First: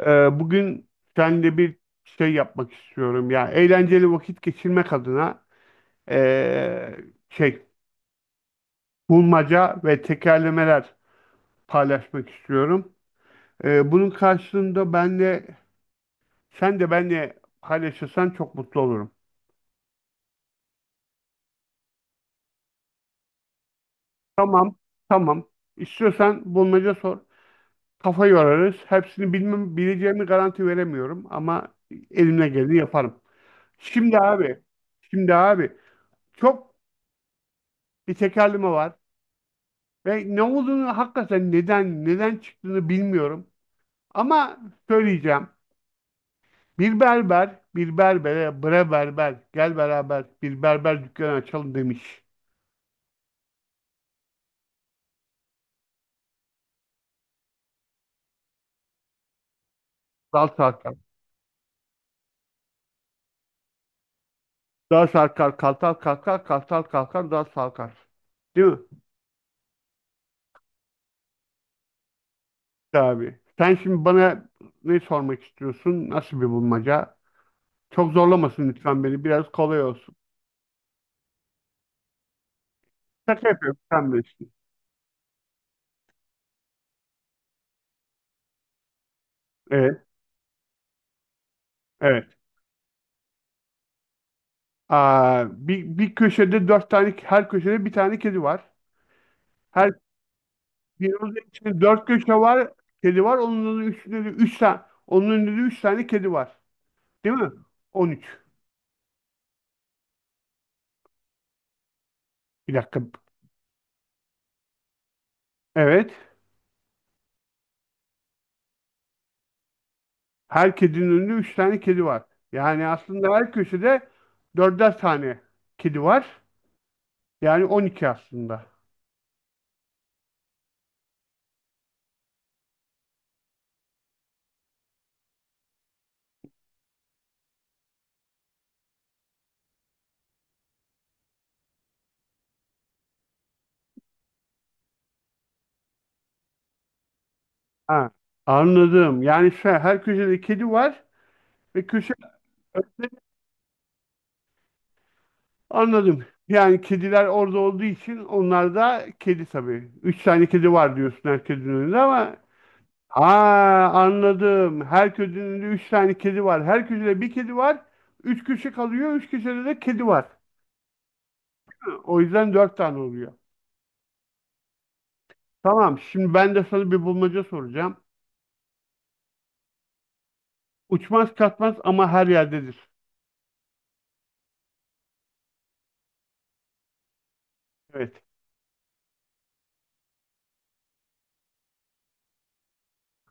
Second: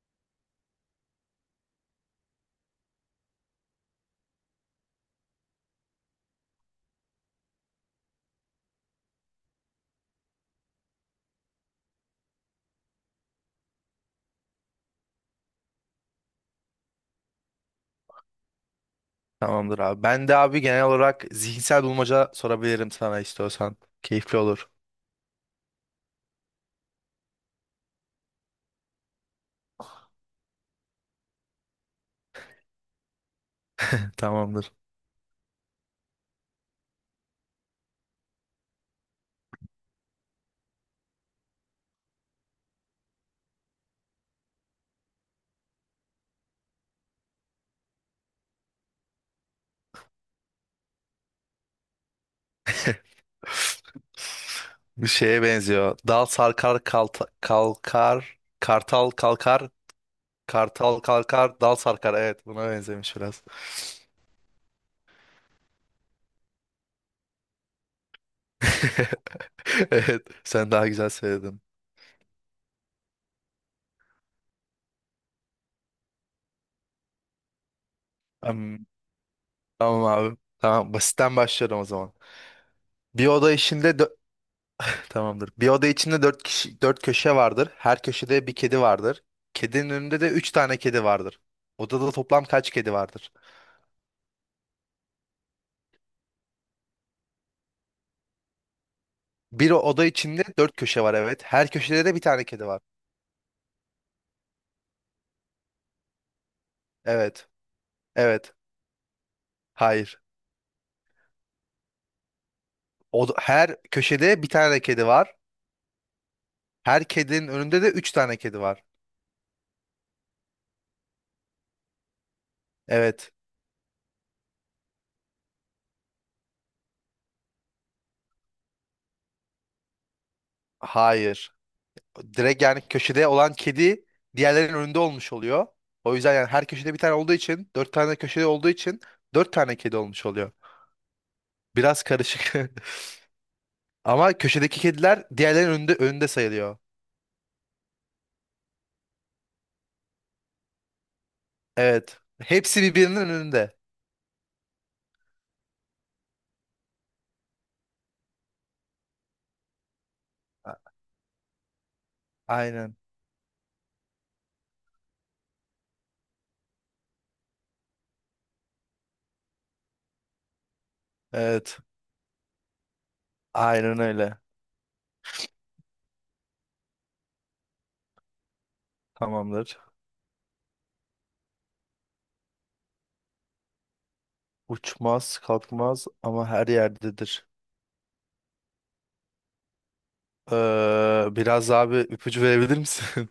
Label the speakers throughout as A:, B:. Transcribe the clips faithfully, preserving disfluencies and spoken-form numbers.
A: Ee, bugün seninle bir şey yapmak istiyorum. Yani eğlenceli vakit geçirmek adına ee, şey bulmaca ve tekerlemeler paylaşmak istiyorum. Ee, bunun karşılığında ben de sen de benle paylaşırsan çok mutlu olurum.
B: Tamamdır abi. Ben de abi genel olarak zihinsel bulmaca sorabilirim sana istiyorsan. Keyifli olur.
A: Tamam, tamam. İstiyorsan bulmaca sor. Kafa yorarız. Hepsini bilmem, bileceğimi garanti veremiyorum ama elimle geleni yaparım. Şimdi abi,
B: Tamamdır.
A: şimdi abi çok bir tekerleme var. Ve ne olduğunu hakikaten neden neden çıktığını bilmiyorum. Ama söyleyeceğim. Bir berber, bir berbere, bre berber, gel beraber bir berber dükkanı açalım demiş.
B: Bir şeye benziyor. Dal sarkar kalta- kalkar, kartal kalkar,
A: Dal sarkar.
B: kartal kalkar, dal sarkar. Evet, buna benzemiş biraz.
A: Dal sarkar, kartal kalkar, kartal kalkar, dal sarkar. Değil mi?
B: Evet, sen daha güzel söyledin.
A: Tabii. Sen şimdi bana ne sormak istiyorsun? Nasıl bir bulmaca? Çok zorlamasın
B: Am-
A: lütfen beni. Biraz kolay
B: Tamam
A: olsun.
B: abi. Tamam, basitten başlıyorum o zaman. Bir
A: Şaka
B: oda
A: yapıyorum.
B: işinde
A: Sen bilirsin.
B: Tamamdır. Bir oda içinde dört kişi, dört köşe vardır. Her köşede bir kedi vardır. Kedinin
A: Evet.
B: önünde de üç tane kedi vardır. Odada
A: Evet.
B: toplam kaç kedi vardır?
A: Aa, bir, bir köşede dört tane, her köşede bir tane kedi var.
B: Bir
A: Her
B: oda içinde dört köşe var,
A: Binonun
B: evet. Her
A: içinde
B: köşede
A: dört
B: de bir
A: köşe
B: tane kedi
A: var,
B: var.
A: kedi var. Onun üstünde de üç tane, onun önünde de üç tane kedi var. Değil
B: Evet.
A: mi? On üç.
B: Evet. Hayır.
A: Bir dakika.
B: Oda, her köşede bir tane kedi var.
A: Evet.
B: Her kedinin önünde de üç tane kedi var.
A: Her kedinin önünde üç tane kedi var. Yani
B: Evet.
A: aslında her köşede dörder tane kedi var. Yani on iki aslında.
B: Hayır. Direkt yani köşede olan kedi diğerlerinin önünde olmuş oluyor. O yüzden yani her köşede bir tane olduğu için, dört tane köşede olduğu için dört tane kedi olmuş oluyor. Biraz karışık. Ama köşedeki kediler diğerlerinin önünde, önünde sayılıyor.
A: Ha, anladım. Yani şu an her köşede kedi var ve köşe
B: Evet. Hepsi birbirinin önünde.
A: anladım. Yani kediler orada olduğu için onlar da kedi tabii. Üç tane kedi
B: A-
A: var diyorsun her kedinin önünde ama.
B: Aynen.
A: Aa, anladım. Her köşede üç tane kedi var. Her köşede bir kedi var. Üç köşe kalıyor. Üç köşede de kedi var.
B: Evet.
A: O yüzden dört tane oluyor.
B: Aynen öyle.
A: Tamam. Şimdi ben de sana bir bulmaca soracağım.
B: Tamamdır.
A: Uçmaz kaçmaz ama her yerdedir.
B: Uçmaz, kalkmaz ama her yerdedir.
A: Evet.
B: Ee, biraz daha bir ipucu verebilir misin?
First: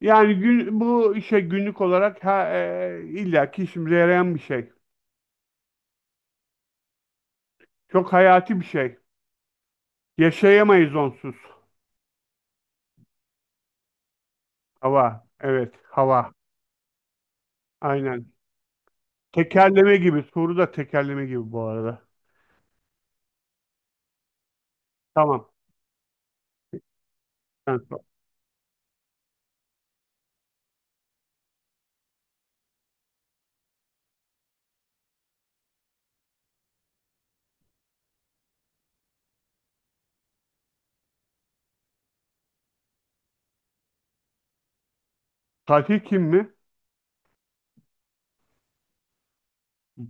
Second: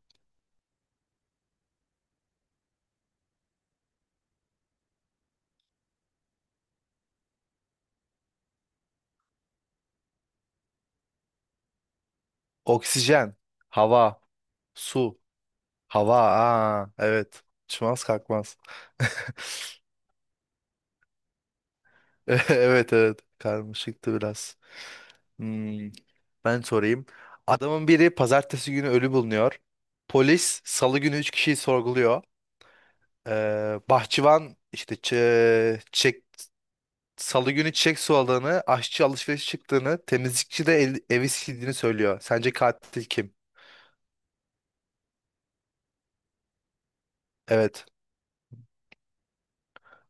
A: Yani gün, bu işe günlük olarak ha, e, illaki işimize yarayan bir şey. Çok hayati bir şey. Yaşayamayız onsuz.
B: Oksijen, hava, su,
A: Hava. Evet.
B: hava.
A: Hava.
B: Aa, evet. Uçmaz,
A: Aynen.
B: kalkmaz.
A: Tekerleme gibi. Soru da tekerleme gibi bu arada.
B: Evet, evet, karmaşıktı biraz.
A: Tamam.
B: Hmm, ben sorayım.
A: Sen
B: Adamın
A: sor.
B: biri pazartesi günü ölü bulunuyor. Polis salı günü üç kişiyi sorguluyor. Ee, bahçıvan işte çe- çek, salı günü çiçek suladığını, aşçı alışveriş çıktığını, temizlikçi de el- evi sildiğini söylüyor. Sence katil kim?
A: Tatil kim mi?
B: Evet.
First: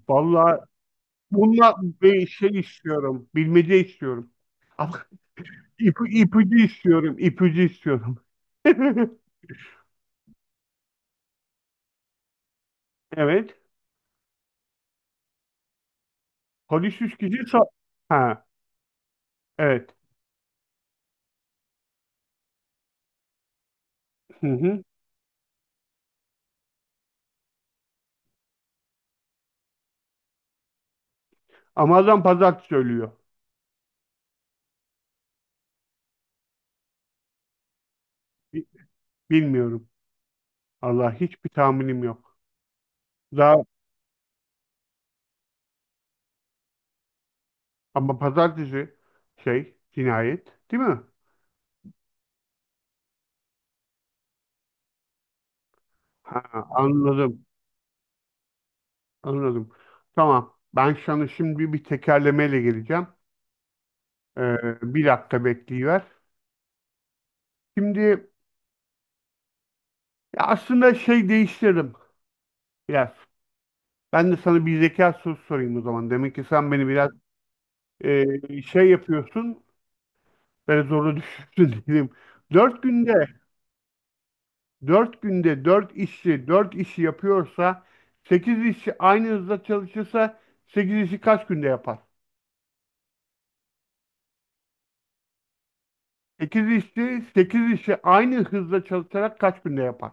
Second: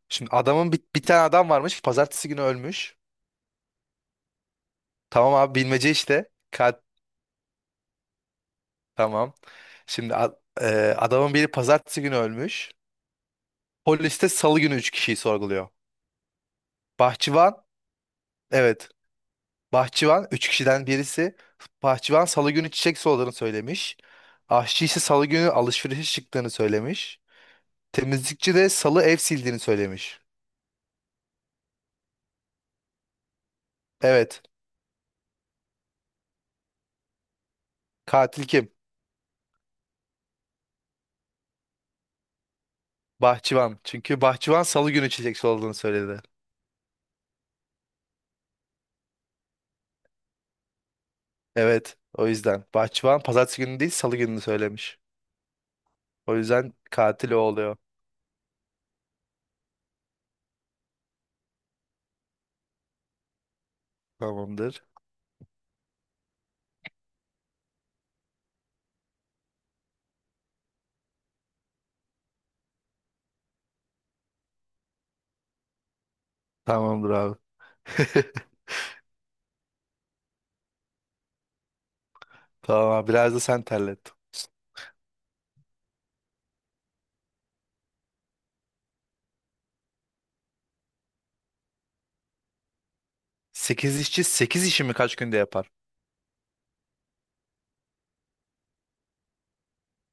B: Şimdi
A: Vallahi
B: adamın bir, bir tane adam
A: bununla
B: varmış.
A: bir
B: Pazartesi günü
A: şey
B: ölmüş.
A: istiyorum. Bilmece istiyorum. Ama
B: Tamam abi bilmece
A: ip,
B: işte.
A: ipucu
B: Kat
A: istiyorum. İpucu istiyorum.
B: tamam. Şimdi a- e, adamın biri pazartesi günü ölmüş.
A: Evet.
B: Polis de salı günü üç kişiyi sorguluyor.
A: Polis üç kişi
B: Bahçıvan,
A: sa-. Ha,
B: evet.
A: evet.
B: Bahçıvan üç kişiden birisi. Bahçıvan salı günü çiçek soladığını söylemiş.
A: Hı hı.
B: Aşçı ise salı günü alışverişe çıktığını söylemiş. Temizlikçi de salı ev sildiğini söylemiş.
A: Ama adam pazartesi ölüyor.
B: Evet. Katil
A: Bi-
B: kim?
A: Bilmiyorum. Allah hiçbir tahminim yok. Daha
B: Bahçıvan. Çünkü bahçıvan salı günü çiçek soladığını söyledi.
A: ama pazartesi şey cinayet değil mi?
B: Evet. O yüzden. Bahçıvan pazartesi günü değil salı gününü söylemiş. O
A: Ha,
B: yüzden katil o
A: anladım.
B: oluyor.
A: Anladım. Tamam. Ben sana şimdi bir tekerlemeyle geleceğim. Ee,
B: Tamamdır.
A: Bir dakika bekleyiver. Şimdi Ya aslında şey değiştirdim biraz. Ben de sana bir zeka sorusu sorayım o zaman. Demek ki sen beni biraz
B: Tamamdır abi.
A: e, şey yapıyorsun, böyle zorla düşürsün diyeyim. Dört
B: Tamam abi.
A: günde,
B: Biraz da sen terlet.
A: dört günde dört işçi, dört işi yapıyorsa, sekiz işçi aynı hızda çalışırsa, sekiz işi kaç günde yapar?
B: Sekiz işçi sekiz işimi kaç günde yapar?
A: Sekiz işçi, sekiz işi aynı hızda çalışarak kaç günde yapar?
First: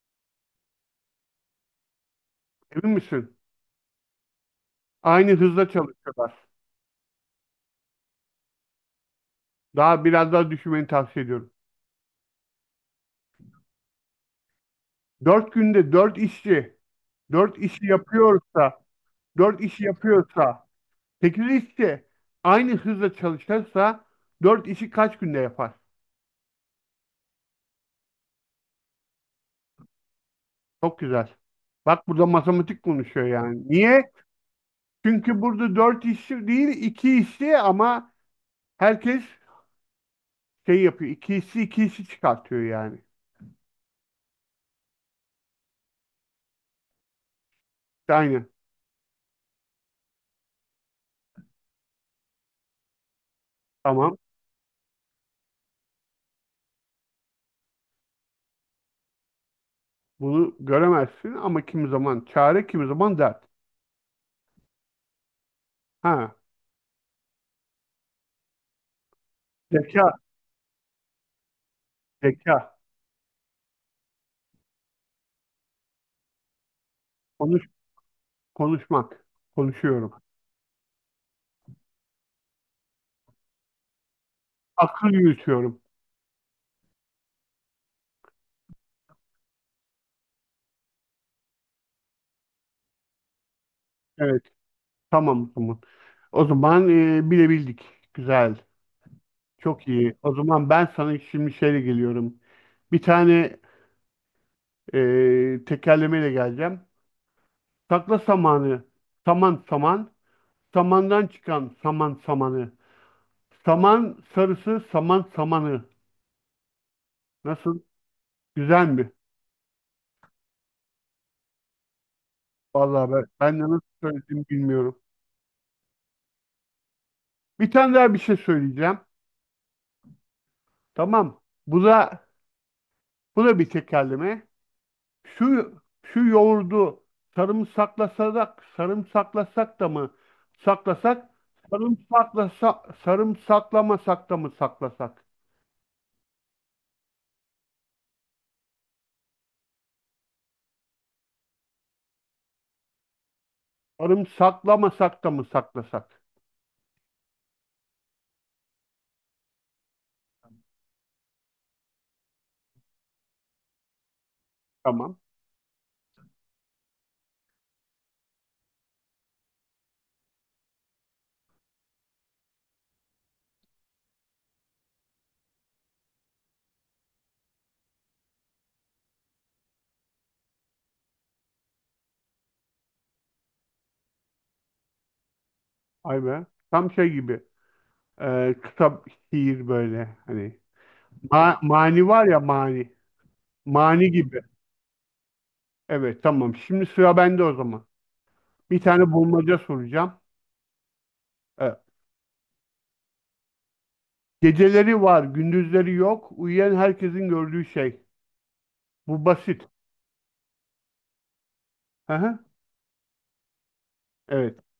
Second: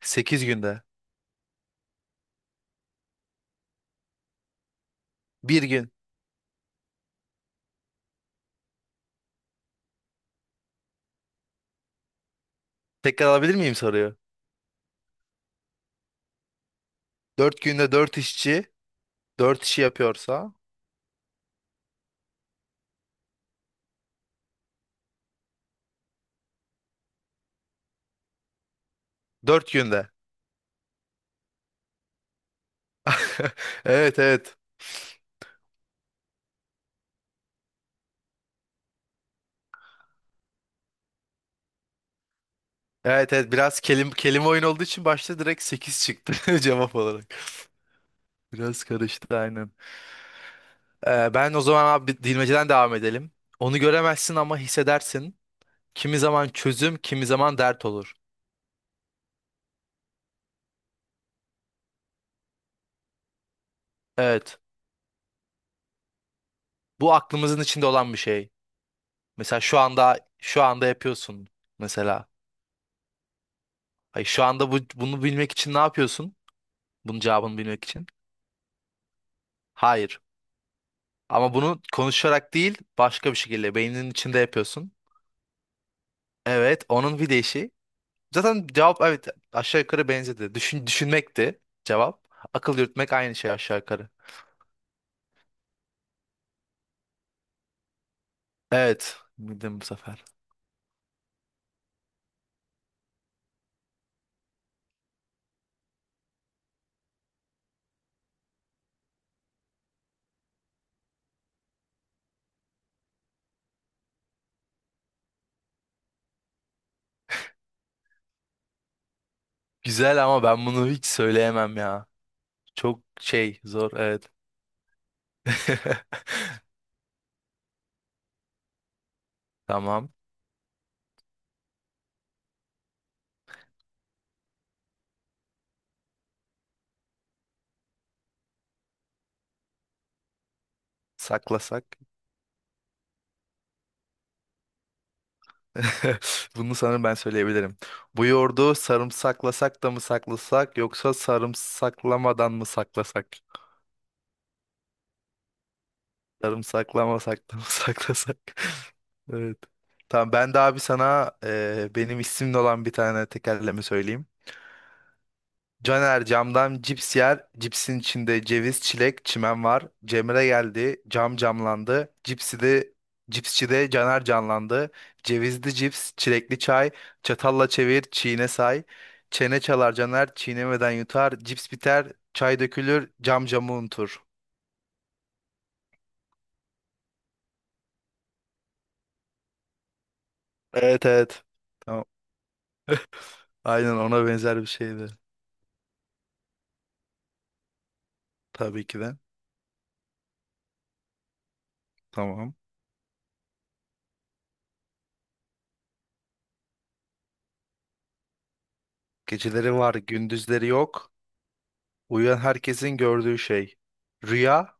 B: Sekiz günde.
A: Emin misin? Aynı
B: Bir
A: hızda
B: gün.
A: çalışıyorlar. Daha biraz daha düşünmeni tavsiye ediyorum.
B: Tekrar alabilir miyim soruyu?
A: Dört günde dört işçi dört
B: Dört
A: işi
B: günde dört işçi
A: yapıyorsa, dört
B: dört işi
A: işi
B: yapıyorsa
A: yapıyorsa, sekiz işi aynı hızla çalışırsa dört işi kaç günde yapar?
B: dört günde.
A: Çok güzel. Bak burada matematik konuşuyor yani. Niye?
B: Evet, evet.
A: Çünkü burada dört işi değil iki işi ama herkes şey yapıyor. İki işi iki işi çıkartıyor yani.
B: Evet, evet, biraz kelim, kelime oyun olduğu için başta direkt sekiz çıktı cevap olarak.
A: İşte aynı.
B: Biraz karıştı aynen. Ee, ben o zaman abi bilmeceden devam edelim. Onu
A: Tamam.
B: göremezsin ama hissedersin. Kimi zaman çözüm, kimi zaman dert olur.
A: Bunu göremezsin ama kimi zaman çare, kimi zaman dert.
B: Evet.
A: Ha.
B: Bu aklımızın içinde olan bir şey. Mesela şu
A: Zeka,
B: anda şu anda yapıyorsun mesela.
A: zeka.
B: Hayır, şu anda bu, bunu bilmek için ne yapıyorsun? Bunun cevabını
A: Konuş,
B: bilmek için.
A: konuşmak. Konuşuyorum.
B: Hayır. Ama bunu konuşarak değil, başka bir şekilde beyninin içinde yapıyorsun.
A: Akıl yürütüyorum.
B: Evet, onun bir değişi. Zaten cevap evet aşağı yukarı benzedi. Düşün, düşünmekti cevap. Akıl yürütmek aynı şey aşağı yukarı.
A: Evet. Tamam tamam. O zaman e, bilebildik. Güzel.
B: Evet, bildim bu
A: Çok iyi.
B: sefer.
A: O zaman ben sana şimdi şeyle geliyorum. Bir tane e, tekerlemeyle geleceğim. Sakla samanı, saman saman, samandan çıkan saman samanı. Saman sarısı, saman samanı. Nasıl? Güzel mi?
B: Güzel ama ben bunu hiç söyleyemem ya. Çok
A: Vallahi ben, ben
B: şey
A: de nasıl
B: zor evet.
A: söylediğimi bilmiyorum. Bir tane daha bir şey söyleyeceğim.
B: Tamam.
A: Tamam. Bu da bu da bir tekerleme. Şu şu yoğurdu sarımsaklasak sarımsaklasak da mı saklasak
B: Saklasak.
A: sarımsaklasa sarımsaklamasak da mı saklasak?
B: Bunu sanırım ben söyleyebilirim. Bu yoğurdu sarımsaklasak da mı saklasak yoksa sarımsaklamadan mı saklasak?
A: Sarımsaklamasak da mı saklasak?
B: Sarımsaklamasak da mı saklasak? Evet. Tamam ben de abi sana e, benim isimli olan bir tane tekerleme söyleyeyim.
A: Tamam.
B: Caner camdan cips yer. Cipsin içinde ceviz, çilek, çimen var. Cemre geldi. Cam camlandı. Cipsi de cipsçi de Caner canlandı. Cevizli cips, çilekli çay. Çatalla çevir, çiğne say. Çene çalar Caner, çiğnemeden yutar. Cips biter, çay dökülür, cam camı unutur.
A: Ay be. Tam şey gibi. E, kısa şiir böyle hani.
B: Evet, evet.
A: Ma-
B: Tamam.
A: mani var ya mani.
B: Aynen
A: Mani
B: ona
A: gibi.
B: benzer bir şeydi.
A: Evet, tamam. Şimdi sıra bende o zaman. Bir
B: Tabii ki
A: tane
B: de.
A: bulmaca soracağım. Evet.
B: Tamam.
A: Geceleri var, gündüzleri yok. Uyuyan herkesin gördüğü şey. Bu basit.
B: Geceleri var, gündüzleri yok. Uyuyan
A: Aha,
B: herkesin gördüğü şey.
A: evet,
B: Rüya,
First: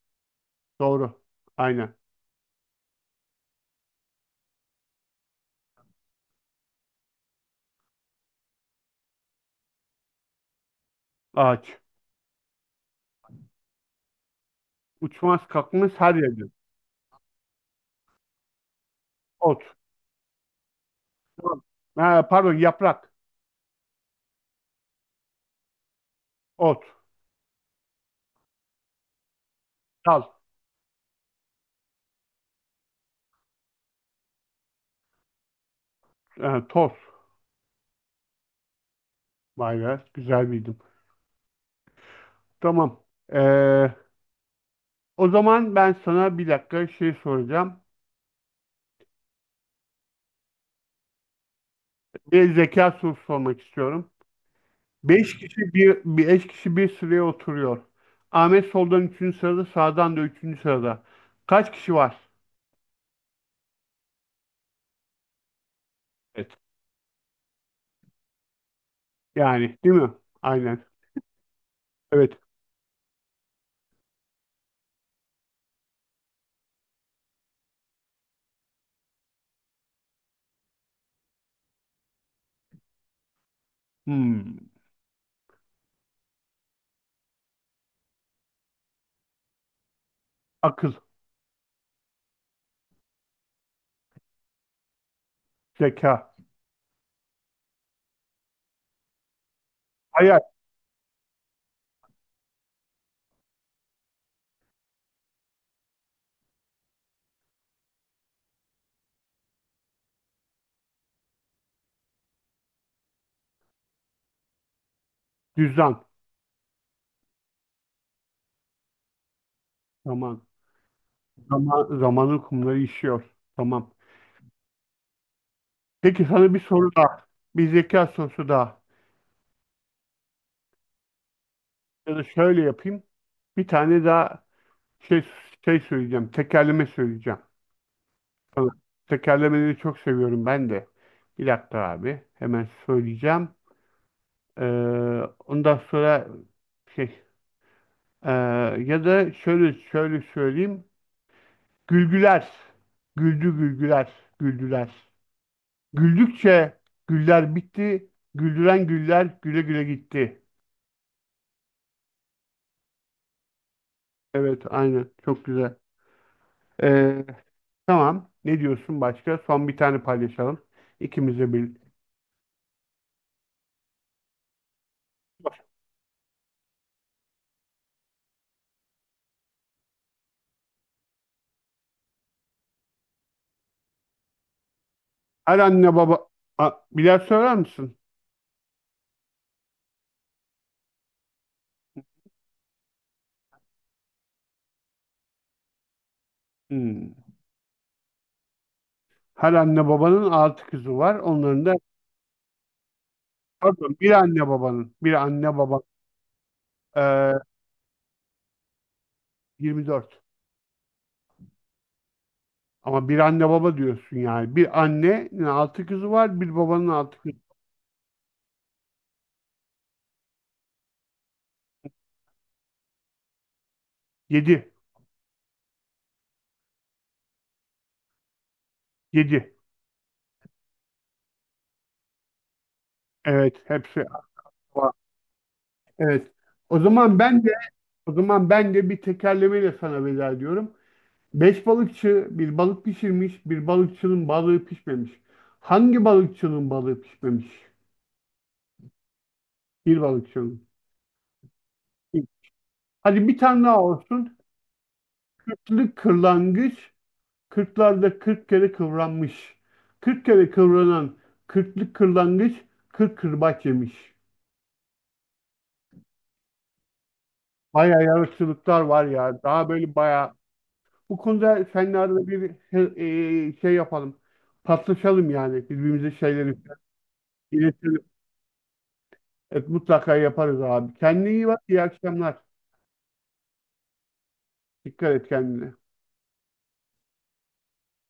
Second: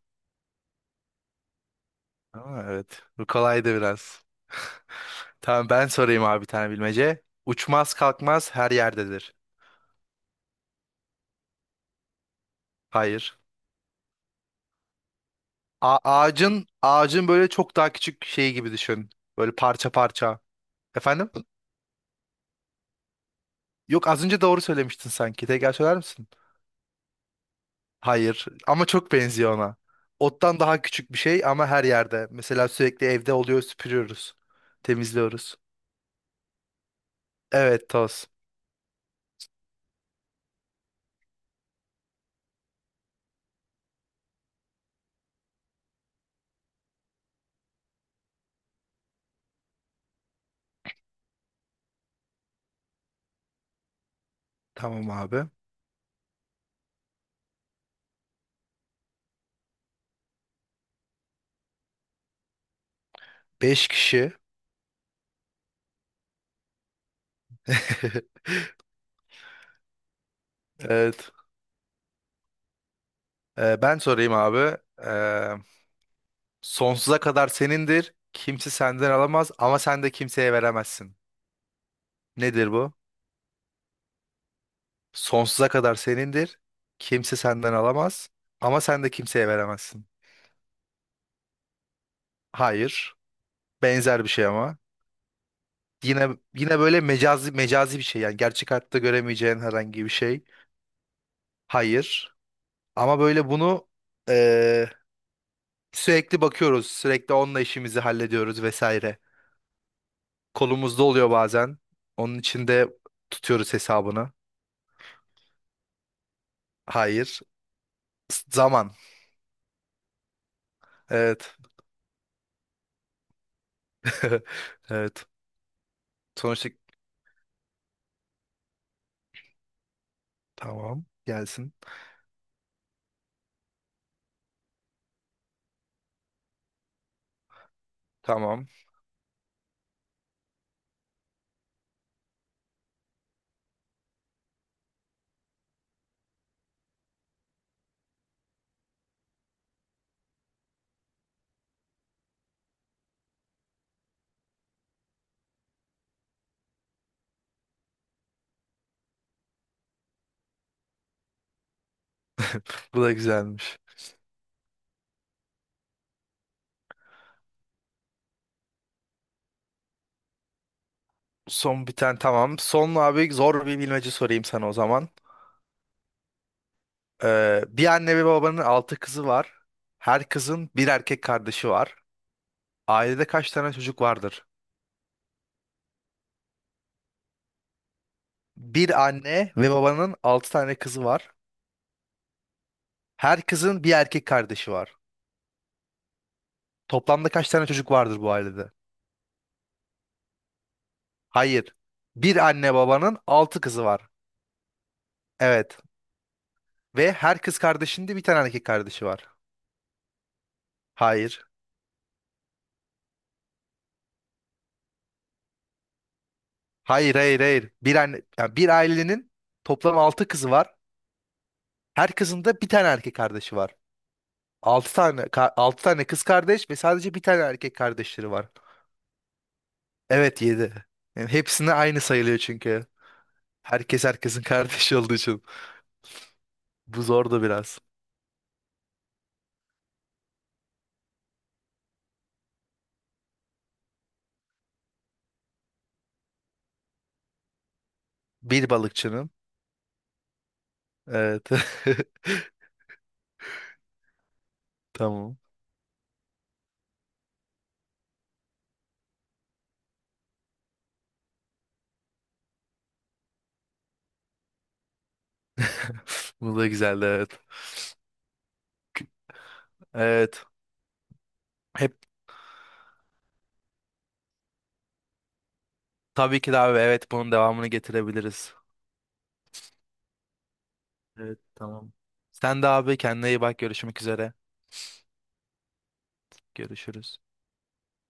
A: doğru. Aynen.
B: aa, evet. Bu kolaydı biraz. Tamam ben sorayım abi bir tane bilmece. Uçmaz kalkmaz her yerdedir.
A: Ağaç.
B: Hayır.
A: Uçmaz kalkmaz
B: A-
A: her yerde.
B: ağacın ağacın böyle çok daha küçük şeyi gibi düşün. Böyle
A: Ot.
B: parça parça. Efendim?
A: Tamam. Ha, pardon, yaprak.
B: Yok az önce doğru söylemiştin sanki. Tekrar söyler misin?
A: Ot.
B: Hayır. Ama çok benziyor ona.
A: Dal.
B: Ottan daha küçük bir şey ama her yerde. Mesela sürekli evde oluyor, süpürüyoruz. Temizliyoruz.
A: Ha, toz.
B: Evet, toz.
A: Vay be, güzel bildim. Tamam. Ee, O zaman ben sana bir dakika şey soracağım. Bir zeka sorusu sormak istiyorum.
B: Tamam
A: Beş
B: abi.
A: kişi bir, beş kişi bir sıraya oturuyor. Ahmet soldan üçüncü sırada, sağdan da üçüncü sırada. Kaç kişi var?
B: Beş kişi.
A: Evet. Yani, değil mi? Aynen.
B: Evet.
A: Evet.
B: Ee, ben sorayım abi. Ee, sonsuza kadar senindir. Kimse senden alamaz ama sen de kimseye veremezsin. Nedir bu?
A: Hmm.
B: Sonsuza kadar senindir. Kimse senden alamaz ama sen de kimseye veremezsin.
A: Akıl,
B: Hayır. Benzer bir şey ama. Yine
A: zeka,
B: yine böyle mecazi mecazi bir şey, yani gerçek hayatta göremeyeceğin herhangi bir
A: hayal,
B: şey. Hayır. Ama böyle bunu eee, sürekli bakıyoruz. Sürekli onunla işimizi hallediyoruz vesaire. Kolumuzda oluyor bazen. Onun için de tutuyoruz hesabını.
A: düzen.
B: Hayır. S- Zaman.
A: Zaman,
B: Evet.
A: zaman, zamanın kumları işiyor. Tamam.
B: Evet.
A: Peki sana bir
B: Sonuçta
A: soru daha. Bir zeka sorusu daha.
B: tamam. Gelsin.
A: Ya da şöyle yapayım. Bir tane daha şey şey söyleyeceğim. Tekerleme söyleyeceğim.
B: Tamam.
A: Sana. Tekerlemeleri çok seviyorum ben de. Bir dakika abi. Hemen söyleyeceğim. Ee, ondan sonra şey ee, ya da şöyle şöyle söyleyeyim. Gülgüler. Güldü gülgüler. Güldüler. Güldükçe güller bitti. Güldüren güller güle güle gitti.
B: Bu da güzelmiş.
A: Evet, aynen. Çok güzel. Ee, tamam. Ne diyorsun başka? Son bir tane paylaşalım. İkimize bir.
B: Son bir tane tamam. Son abi zor bir bilmece sorayım sana o zaman. Ee, bir anne ve babanın altı kızı var. Her kızın bir erkek kardeşi var. Ailede kaç tane çocuk vardır?
A: Her anne baba... A, birer söyler misin?
B: Bir anne ve babanın altı tane kızı var. Her kızın bir erkek kardeşi var.
A: Hmm.
B: Toplamda kaç tane çocuk vardır bu ailede?
A: Her anne babanın altı kızı var. Onların da...
B: Hayır. Bir anne babanın altı kızı
A: Pardon,
B: var.
A: bir anne babanın. Bir anne
B: Evet.
A: baba.
B: Ve her
A: Ee,
B: kız kardeşinde bir tane erkek kardeşi var.
A: yirmi dört.
B: Hayır.
A: Ama bir anne baba diyorsun yani. Bir annenin altı kızı var. Bir babanın
B: Hayır,
A: altı kızı.
B: hayır, hayır. Bir anne, yani bir ailenin toplam altı kızı var. Her kızın da bir tane erkek kardeşi var.
A: Yedi.
B: Altı tane, ka- altı tane kız kardeş ve sadece bir tane erkek kardeşleri var.
A: Yedi.
B: Evet, yedi. Yani hepsine aynı sayılıyor çünkü.
A: Evet,
B: Herkes
A: hepsi.
B: herkesin kardeşi olduğu için.
A: Evet. O
B: Bu
A: zaman
B: zordu
A: ben de
B: biraz.
A: o zaman ben de bir tekerlemeyle sana veda ediyorum. Beş balıkçı bir balık pişirmiş, bir balıkçının balığı pişmemiş. Hangi balıkçının balığı pişmemiş?
B: Bir balıkçının.
A: Bir balıkçının.
B: Evet.
A: Hadi bir tane daha olsun.
B: Tamam.
A: Kırklı kırlangıç, kırklarda kırk kere kıvranmış. Kırk kere kıvranan kırklı kırlangıç, kırk kırbaç yemiş.
B: Bu da güzeldi, evet.
A: Bayağı yaratıcılıklar var ya. Daha böyle bayağı.
B: Evet.
A: Bu konuda
B: Hep
A: seninle arada bir he- e, şey yapalım. Paslaşalım yani birbirimize
B: tabii ki
A: şeyleri
B: de abi, evet, bunun devamını
A: iletelim.
B: getirebiliriz.
A: Evet, mutlaka yaparız abi. Kendine
B: Evet,
A: iyi bak. İyi
B: tamam.
A: akşamlar.
B: Sen de abi kendine iyi bak, görüşmek üzere.
A: Dikkat et kendine.
B: Görüşürüz.